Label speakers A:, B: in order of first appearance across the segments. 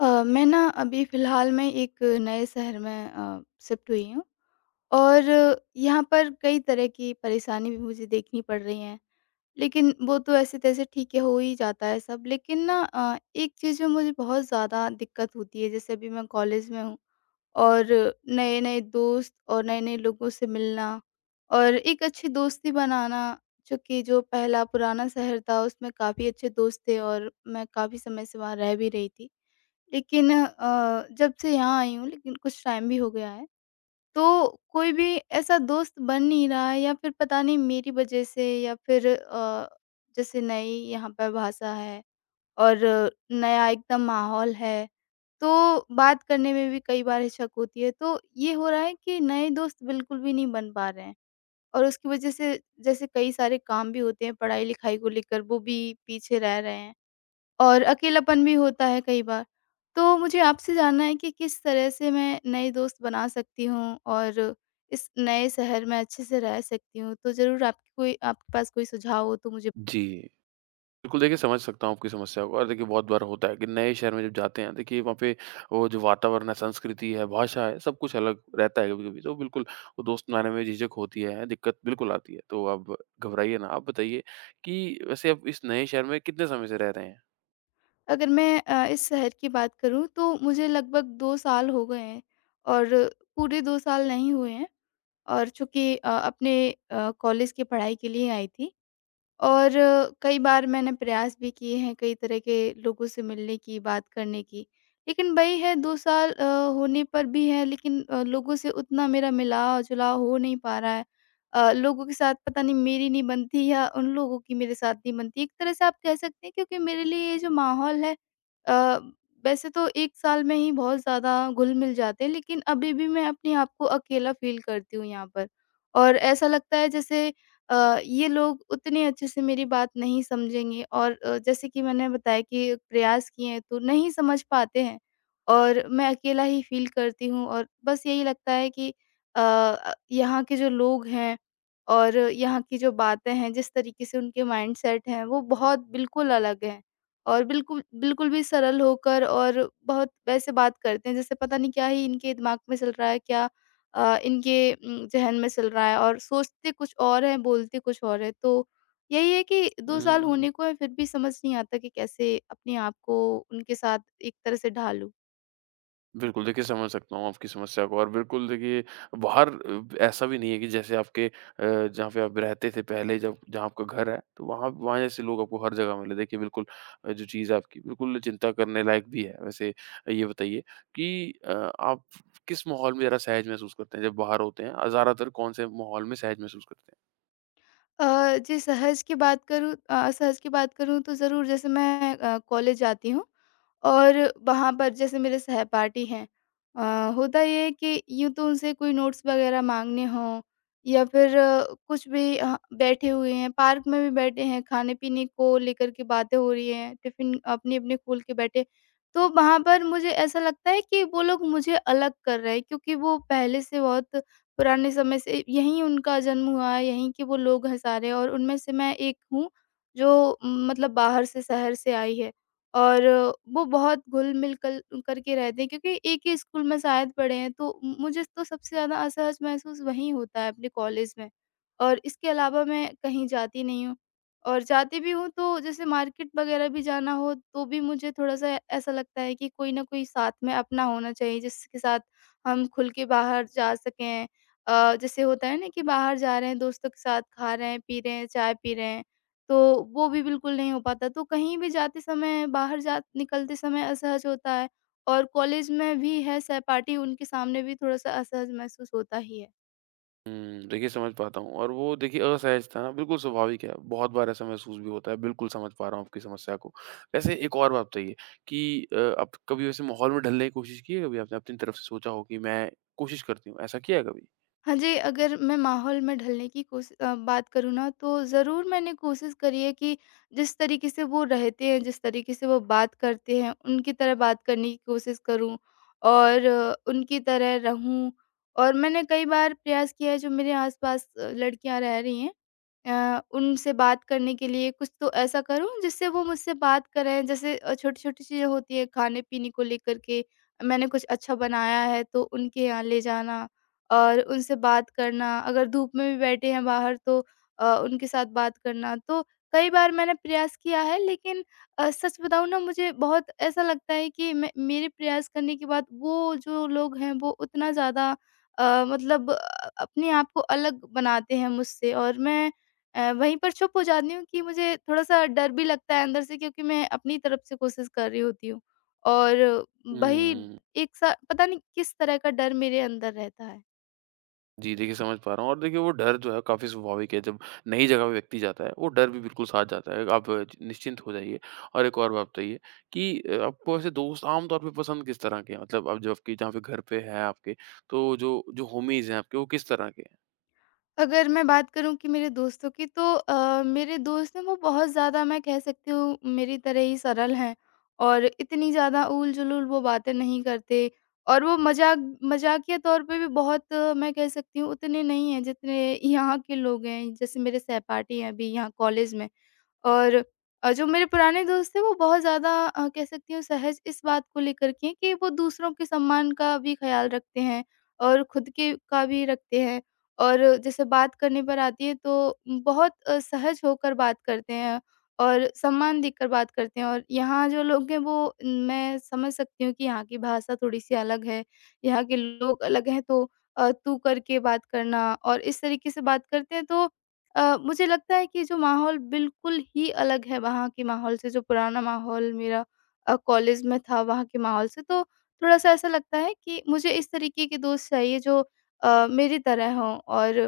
A: मैं ना अभी फ़िलहाल में एक नए शहर में शिफ्ट हुई हूँ और यहाँ पर कई तरह की परेशानी भी मुझे देखनी पड़ रही हैं। लेकिन वो तो ऐसे तैसे ठीक है हो ही जाता है सब लेकिन ना एक चीज़ में मुझे बहुत ज़्यादा दिक्कत होती है। जैसे अभी मैं कॉलेज में हूँ और नए-नए दोस्त और नए-नए लोगों से मिलना और एक अच्छी दोस्ती बनाना, चूँकि जो पहला पुराना शहर था उसमें काफ़ी अच्छे दोस्त थे और मैं काफ़ी समय से वहाँ रह भी रही थी। लेकिन जब से यहाँ आई हूँ, लेकिन कुछ टाइम भी हो गया है, तो कोई भी ऐसा दोस्त बन नहीं रहा है, या फिर पता नहीं मेरी वज़ह से, या फिर जैसे नई यहाँ पर भाषा है और नया एकदम माहौल है, तो बात करने में भी कई बार हिचक होती है। तो ये हो रहा है कि नए दोस्त बिल्कुल भी नहीं बन पा रहे हैं और उसकी वज़ह से जैसे कई सारे काम भी होते हैं पढ़ाई-लिखाई को लेकर, वो भी पीछे रह रहे हैं। और अकेलापन भी होता है कई बार। तो मुझे आपसे जानना है कि किस तरह से मैं नए दोस्त बना सकती हूँ और इस नए शहर में अच्छे से रह सकती हूँ? तो ज़रूर आपकी कोई आपके पास कोई सुझाव हो तो मुझे।
B: जी, बिल्कुल देखिए समझ सकता हूँ आपकी समस्या को और देखिए बहुत बार होता है कि नए शहर में जब जाते हैं देखिए वहाँ पे वो जो वातावरण है, संस्कृति है, भाषा है, सब कुछ अलग रहता है कभी-कभी। तो बिल्कुल वो दोस्त बनाने में झिझक होती है, दिक्कत बिल्कुल आती है। तो आप घबराइए ना, आप बताइए कि वैसे आप इस नए शहर में कितने समय से रह रहे हैं?
A: अगर मैं इस शहर की बात करूँ तो मुझे लगभग 2 साल हो गए हैं, और पूरे 2 साल नहीं हुए हैं। और चूँकि अपने कॉलेज की पढ़ाई के लिए आई थी। और कई बार मैंने प्रयास भी किए हैं कई तरह के लोगों से मिलने की, बात करने की। लेकिन वही है, 2 साल होने पर भी है, लेकिन लोगों से उतना मेरा मिलाव-जुलाव हो नहीं पा रहा है। लोगों के साथ पता नहीं मेरी नहीं बनती, या उन लोगों की मेरे साथ नहीं बनती। एक तरह से आप कह सकते हैं, क्योंकि मेरे लिए ये जो माहौल है, अ, वैसे तो 1 साल में ही बहुत ज़्यादा घुल-मिल जाते हैं, लेकिन अभी भी मैं अपने आप को अकेला फ़ील करती हूँ यहाँ पर। और ऐसा लगता है जैसे ये लोग उतने अच्छे से मेरी बात नहीं समझेंगे, और जैसे कि मैंने बताया कि प्रयास किए हैं, तो नहीं समझ पाते हैं और मैं अकेला ही फील करती हूँ। और बस यही लगता है कि यहाँ के जो लोग हैं और यहाँ की जो बातें हैं, जिस तरीके से उनके माइंडसेट हैं, वो बहुत बिल्कुल अलग हैं। और बिल्कुल बिल्कुल भी सरल होकर और बहुत वैसे बात करते हैं, जैसे पता नहीं क्या ही इनके दिमाग में चल रहा है, क्या इनके ज़हन में चल रहा है, और सोचते कुछ और हैं, बोलते कुछ और हैं। तो यही है कि
B: हुँ,
A: 2 साल
B: हुँ, हुँ।
A: होने को है, फिर भी समझ नहीं आता कि कैसे अपने आप को उनके साथ एक तरह से ढालूँ।
B: बिल्कुल, देखिए समझ सकता हूँ आपकी समस्या को और बिल्कुल देखिए बाहर ऐसा भी नहीं है कि जैसे आपके जहाँ पे आप रहते थे पहले जब जहाँ आपका घर है, तो वहाँ वहाँ जैसे लोग आपको हर जगह मिले। देखिए बिल्कुल जो चीज़ है आपकी बिल्कुल चिंता करने लायक भी है। वैसे ये बताइए कि आप किस माहौल में ज़्यादा सहज महसूस करते हैं जब बाहर होते हैं? ज़्यादातर कौन से माहौल में सहज महसूस करते हैं?
A: जी, सहज की बात करूँ, असहज की बात करूँ, तो ज़रूर जैसे मैं कॉलेज जाती हूँ और वहाँ पर जैसे मेरे सहपाठी हैं, होता ये है कि यूँ तो उनसे कोई नोट्स वगैरह मांगने हों या फिर कुछ भी, बैठे हुए हैं पार्क में भी, बैठे हैं खाने पीने को लेकर के बातें हो रही हैं, टिफिन अपने अपने खोल के बैठे, तो वहाँ पर मुझे ऐसा लगता है कि वो लोग मुझे अलग कर रहे हैं, क्योंकि वो पहले से बहुत पुराने समय से यहीं, उनका जन्म हुआ है, यहीं के वो लोग हैं सारे, और उनमें से मैं एक हूँ जो मतलब बाहर से शहर से आई है। और वो बहुत घुल-मिल कल करके रहते हैं, क्योंकि एक ही स्कूल में शायद पढ़े हैं। तो मुझे तो सबसे ज़्यादा असहज महसूस वहीं होता है, अपने कॉलेज में। और इसके अलावा मैं कहीं जाती नहीं हूँ, और जाती भी हूँ तो जैसे मार्केट वगैरह भी जाना हो तो भी मुझे थोड़ा-सा ऐसा लगता है कि कोई न कोई साथ में अपना होना चाहिए, जिसके साथ हम खुल के बाहर जा सकें। जैसे होता है ना कि बाहर जा रहे हैं, दोस्तों के साथ खा रहे हैं, पी रहे हैं, चाय पी रहे हैं, तो वो भी बिल्कुल नहीं हो पाता। तो कहीं भी जाते समय, बाहर जा निकलते समय असहज होता है, और कॉलेज में भी है सहपाठी, उनके सामने भी थोड़ा-सा असहज महसूस होता ही है।
B: हुँ, देखिए समझ पाता हूँ और वो देखिए असहजता ना बिल्कुल स्वाभाविक है। बहुत बार ऐसा महसूस भी होता है, बिल्कुल समझ पा रहा हूँ आपकी समस्या को। वैसे एक और बात बताइए कि आप कभी वैसे माहौल में ढलने की कोशिश की है कभी आपने अपनी तरफ से सोचा हो कि मैं कोशिश करती हूँ, ऐसा किया है कभी?
A: हाँ जी, अगर मैं माहौल में ढलने की बात करूँ ना, तो ज़रूर मैंने कोशिश करी है कि जिस तरीके से वो रहते हैं, जिस तरीके से वो बात करते हैं, उनकी तरह बात करने की कोशिश करूँ, और उनकी तरह रहूँ। और मैंने कई बार प्रयास किया है, जो मेरे आस-पास लड़कियाँ रह रही हैं, उनसे बात करने के लिए कुछ तो ऐसा करूँ जिससे वो मुझसे बात करें। जैसे छोटी-छोटी चीज़ें होती हैं खाने-पीने को लेकर के, मैंने कुछ अच्छा बनाया है तो उनके यहाँ ले जाना और उनसे बात करना, अगर धूप में भी बैठे हैं बाहर तो उनके साथ बात करना। तो कई बार मैंने प्रयास किया है, लेकिन सच बताऊँ ना, मुझे बहुत ऐसा लगता है कि मैं, मेरे प्रयास करने के बाद वो जो लोग हैं वो उतना ज़्यादा मतलब अपने आप को अलग बनाते हैं मुझसे, और मैं वहीं पर चुप हो जाती हूँ, कि मुझे थोड़ा-सा डर भी लगता है अंदर से, क्योंकि मैं अपनी तरफ से कोशिश कर रही होती हूँ। और वही,
B: हुँ।
A: एक सा पता नहीं किस तरह का डर मेरे अंदर रहता है।
B: जी, देखिए समझ पा रहा हूँ और देखिए वो डर जो है काफ़ी स्वाभाविक है, जब नई जगह पे व्यक्ति जाता है, वो डर भी बिल्कुल साथ जाता है, आप निश्चिंत हो जाइए। और एक और बात बताइए कि आपको ऐसे दोस्त आम तौर पे पसंद किस तरह के हैं? मतलब अब जो आपके जहाँ पे घर पे है आपके, तो जो जो होमीज़ हैं आपके, वो किस तरह के हैं?
A: अगर मैं बात करूँ कि मेरे दोस्तों की, तो मेरे दोस्त हैं वो बहुत ज़्यादा, मैं कह सकती हूँ, मेरी तरह ही सरल हैं, और इतनी ज़्यादा ऊल-जुलूल वो बातें नहीं करते, और वो मज़ाकिया तौर पे भी बहुत, मैं कह सकती हूँ, उतने नहीं हैं जितने यहाँ के लोग हैं। जैसे मेरे सहपाठी हैं अभी यहाँ कॉलेज में। और जो मेरे पुराने दोस्त थे, वो बहुत ज़्यादा, कह सकती हूँ, सहज इस बात को लेकर के कि वो दूसरों के सम्मान का भी ख़्याल रखते हैं और खुद के का भी रखते हैं। और जैसे बात करने पर आती है तो बहुत सहज होकर बात करते हैं और सम्मान देकर बात करते हैं। और यहाँ जो लोग हैं वो न, मैं समझ सकती हूँ कि यहाँ की भाषा थोड़ी-सी अलग है, यहाँ के लोग अलग हैं, तो तू करके बात करना और इस तरीके से बात करते हैं। तो मुझे लगता है कि जो माहौल बिल्कुल ही अलग है वहाँ के माहौल से, जो पुराना माहौल मेरा कॉलेज में था वहाँ के माहौल से, तो थोड़ा-सा ऐसा लगता है कि मुझे इस तरीके के दोस्त चाहिए जो मेरी तरह हों, और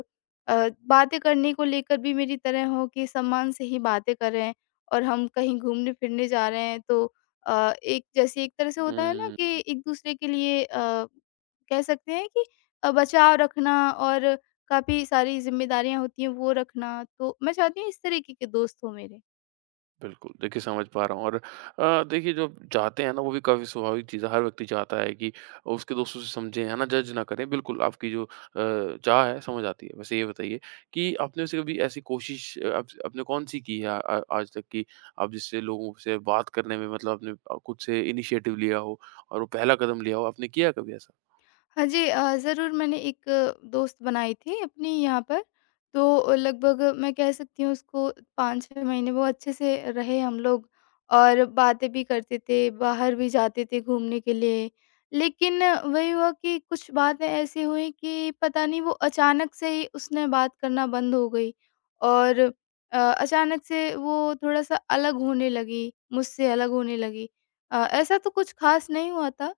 A: बातें करने को लेकर भी मेरी तरह हों, कि सम्मान से ही बातें करें, और हम कहीं घूमने-फिरने जा रहे हैं तो एक जैसे एक तरह से होता है ना
B: हुँ।
A: कि एक-दूसरे के लिए कह सकते हैं कि बचाव रखना और काफ़ी सारी ज़िम्मेदारियाँ होती हैं वो रखना। तो मैं चाहती हूँ इस तरीके के दोस्त हों मेरे।
B: बिल्कुल, देखिए समझ पा रहा हूँ और देखिए जो चाहते हैं ना वो भी काफ़ी स्वाभाविक चीज़ है, हर व्यक्ति चाहता है कि उसके दोस्तों से समझें, है ना? जज ना करें, बिल्कुल आपकी जो चाह है समझ आती है। वैसे ये बताइए कि आपने वैसे कभी ऐसी कोशिश आप आपने कौन-सी की है आज तक कि आप जिससे लोगों से बात करने में मतलब आपने खुद से इनिशिएटिव लिया हो और वो पहला कदम लिया हो, आपने किया है कभी ऐसा?
A: हाँ जी, ज़रूर मैंने एक दोस्त बनाई थी अपने यहाँ पर। तो लगभग मैं कह सकती हूँ उसको 5-6 महीने वो अच्छे से रहे हम लोग, और बातें भी करते थे, बाहर भी जाते थे घूमने के लिए। लेकिन वही हुआ कि कुछ बातें ऐसी हुई कि पता नहीं वो अचानक से ही उसने बात करना बंद हो गई, और अचानक से वो थोड़ा-सा अलग होने लगी, मुझसे अलग होने लगी। ऐसा तो कुछ ख़ास नहीं हुआ था,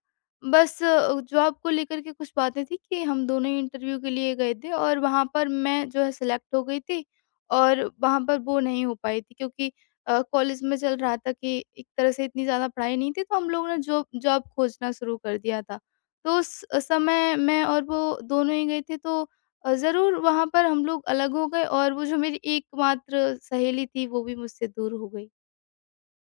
A: बस जॉब को लेकर के कुछ बातें थी, कि हम दोनों ही इंटरव्यू के लिए गए थे, और वहाँ पर मैं जो है सिलेक्ट हो गई थी, और वहाँ पर वो नहीं हो पाई थी। क्योंकि कॉलेज में चल रहा था कि एक तरह से इतनी ज़्यादा पढ़ाई नहीं थी, तो हम लोगों ने जॉब जॉब खोजना शुरू कर दिया था। तो उस समय मैं और वो दोनों ही गए थे, तो ज़रूर वहाँ पर हम लोग अलग हो गए, और वो जो मेरी एकमात्र सहेली थी वो भी मुझसे दूर हो गई।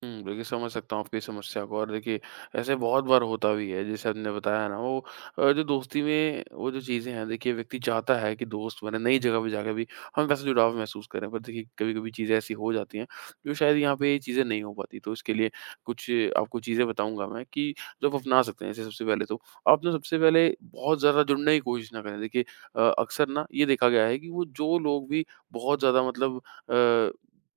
B: हुँ, बिल्कुल समझ सकता हूँ आपकी समस्या को और देखिए ऐसे बहुत बार होता भी है। जैसे आपने बताया ना वो जो दोस्ती में वो जो चीज़ें हैं देखिए व्यक्ति चाहता है कि दोस्त बने, नई जगह पे जाके भी हम वैसा जुड़ाव महसूस करें। पर देखिए कभी-कभी चीज़ें ऐसी हो जाती हैं जो शायद यहाँ पे ये चीज़ें नहीं हो पाती। तो इसके लिए कुछ आपको चीज़ें बताऊँगा मैं कि जो आप अपना सकते हैं। जैसे सबसे पहले तो आप ना सबसे पहले बहुत ज़्यादा जुड़ने की कोशिश ना करें। देखिए अक्सर ना ये देखा गया है कि वो जो लोग भी बहुत ज़्यादा मतलब अ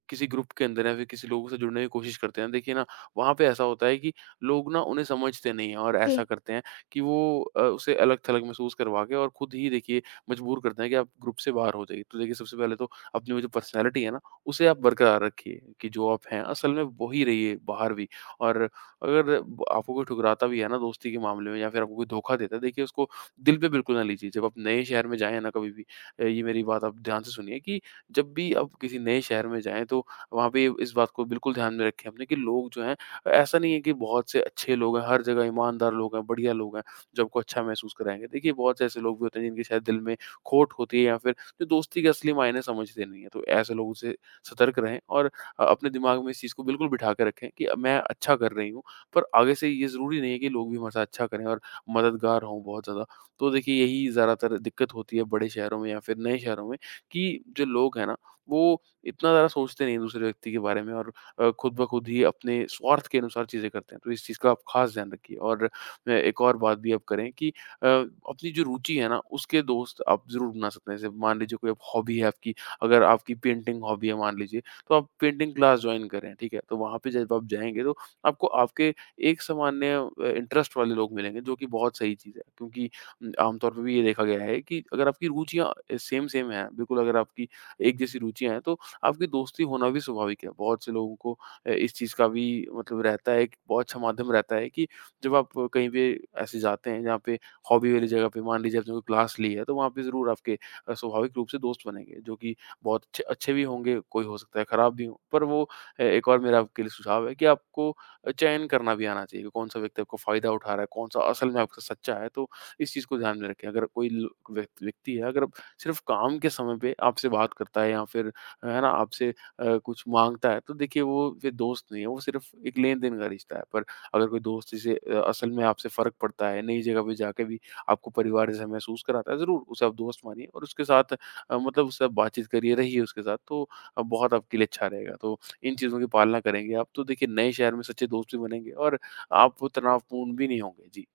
B: किसी ग्रुप के अंदर या फिर किसी लोगों से जुड़ने की कोशिश करते हैं, देखिए ना वहाँ पे ऐसा होता है कि लोग ना उन्हें समझते नहीं हैं और
A: जी।
B: ऐसा करते हैं कि वो उसे अलग-थलग महसूस करवा के और खुद ही देखिए मजबूर करते हैं कि आप ग्रुप से बाहर हो जाइए। तो देखिए सबसे पहले तो अपनी वो जो पर्सनैलिटी है ना, उसे आप बरकरार रखिए कि जो आप हैं असल में वही रहिए बाहर भी और अगर ब आपको कोई ठुकराता भी है ना दोस्ती के मामले में या फिर आपको कोई धोखा देता है, देखिए उसको दिल पे बिल्कुल ना लीजिए। जब आप नए शहर में जाएँ ना कभी भी ये मेरी बात आप ध्यान से सुनिए कि जब भी आप किसी नए शहर में जाएँ तो वहाँ पे इस बात को बिल्कुल ध्यान में रखें अपने कि लोग जो हैं ऐसा नहीं है कि बहुत से अच्छे लोग हैं, हर जगह ईमानदार लोग हैं, बढ़िया लोग हैं, जो आपको अच्छा महसूस कराएँगे। देखिए बहुत से ऐसे लोग भी होते हैं जिनके शायद दिल में खोट होती है या फिर जो दोस्ती के असली मायने समझते नहीं हैं। तो ऐसे लोगों से सतर्क रहें और अपने दिमाग में इस चीज़ को बिल्कुल बिठा के रखें कि मैं अच्छा कर रही हूँ, पर आगे से ये ज़रूरी नहीं है कि लोग भी हमारे साथ अच्छा करें और मददगार हों बहुत ज़्यादा। तो देखिए यही ज़्यादातर दिक्कत होती है बड़े शहरों में या फिर नए शहरों में कि जो लोग हैं ना, वो इतना ज़्यादा सोचते नहीं हैं दूसरे व्यक्ति के बारे में और खुद ब खुद ही अपने स्वार्थ के अनुसार चीज़ें करते हैं। तो इस चीज़ का आप ख़ास ध्यान रखिए और एक और बात भी आप करें कि अपनी जो रुचि है ना, उसके दोस्त आप ज़रूर बना सकते हैं। जैसे मान लीजिए कोई हॉबी है आपकी, अगर आपकी पेंटिंग हॉबी है मान लीजिए, तो आप पेंटिंग क्लास जॉइन करें, ठीक है? तो वहाँ पे जब आप जाएँगे तो आपको आपके एक सामान्य इंटरेस्ट वाले लोग मिलेंगे, जो कि बहुत सही चीज़ है। क्योंकि आमतौर पे भी ये देखा गया है कि अगर आपकी रुचियाँ सेम सेम हैं, बिल्कुल अगर आपकी एक जैसी रुचियाँ हैं, तो आपकी दोस्ती होना भी स्वाभाविक है। बहुत से लोगों को इस चीज़ का भी मतलब रहता है, एक बहुत अच्छा माध्यम रहता है कि जब आप कहीं पे ऐसे जाते हैं जहाँ पे हॉबी वाली जगह पे मान लीजिए आपने कोई क्लास ली है, तो वहाँ पे ज़रूर आपके स्वाभाविक रूप से दोस्त बनेंगे, जो कि बहुत अच्छे अच्छे भी होंगे, कोई हो सकता है खराब भी हो। पर वो एक और मेरा आपके लिए सुझाव है कि आपको चयन करना भी आना चाहिए कि कौन-सा व्यक्ति आपको फ़ायदा उठा रहा है, कौन-सा असल में आपका सच्चा है। तो इस चीज़ को ध्यान में रखें। अगर कोई ल व्यक्ति व्यक्ति है, अगर सिर्फ़ काम के समय पे आपसे बात करता है या फिर है ना, आपसे कुछ माँगता है, तो देखिए वो फिर दोस्त नहीं है, वो सिर्फ़ एक लेन-देन का रिश्ता है। पर अगर कोई दोस्त जिसे असल में आपसे फ़र्क पड़ता है, नई जगह पे जाके भी आपको परिवार जैसा महसूस कराता है, ज़रूर उसे आप दोस्त मानिए और उसके साथ मतलब उससे आप बातचीत करिए, रहिए उसके साथ, तो बहुत आपके लिए अच्छा रहेगा। तो इन चीज़ों की पालना करेंगे आप, तो देखिए नए शहर में सच्चे दोस्त भी बनेंगे और आप वो तनावपूर्ण भी नहीं होंगे। जी।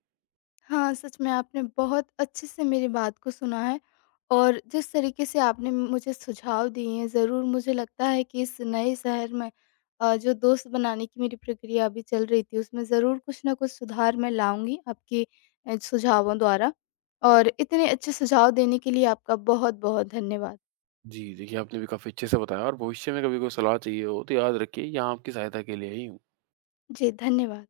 A: हाँ, सच में आपने बहुत अच्छे से मेरी बात को सुना है, और जिस तरीके से आपने मुझे सुझाव दिए हैं, ज़रूर मुझे लगता है कि इस नए शहर में जो दोस्त बनाने की मेरी प्रक्रिया अभी चल रही थी, उसमें ज़रूर कुछ न कुछ सुधार मैं लाऊँगी आपके सुझावों द्वारा। और इतने अच्छे सुझाव देने के लिए आपका बहुत-बहुत धन्यवाद।
B: जी, देखिए आपने भी काफ़ी अच्छे से बताया और भविष्य में कभी कोई सलाह चाहिए हो तो याद रखिए यहाँ आपकी सहायता के लिए ही हूँ।
A: जी, धन्यवाद।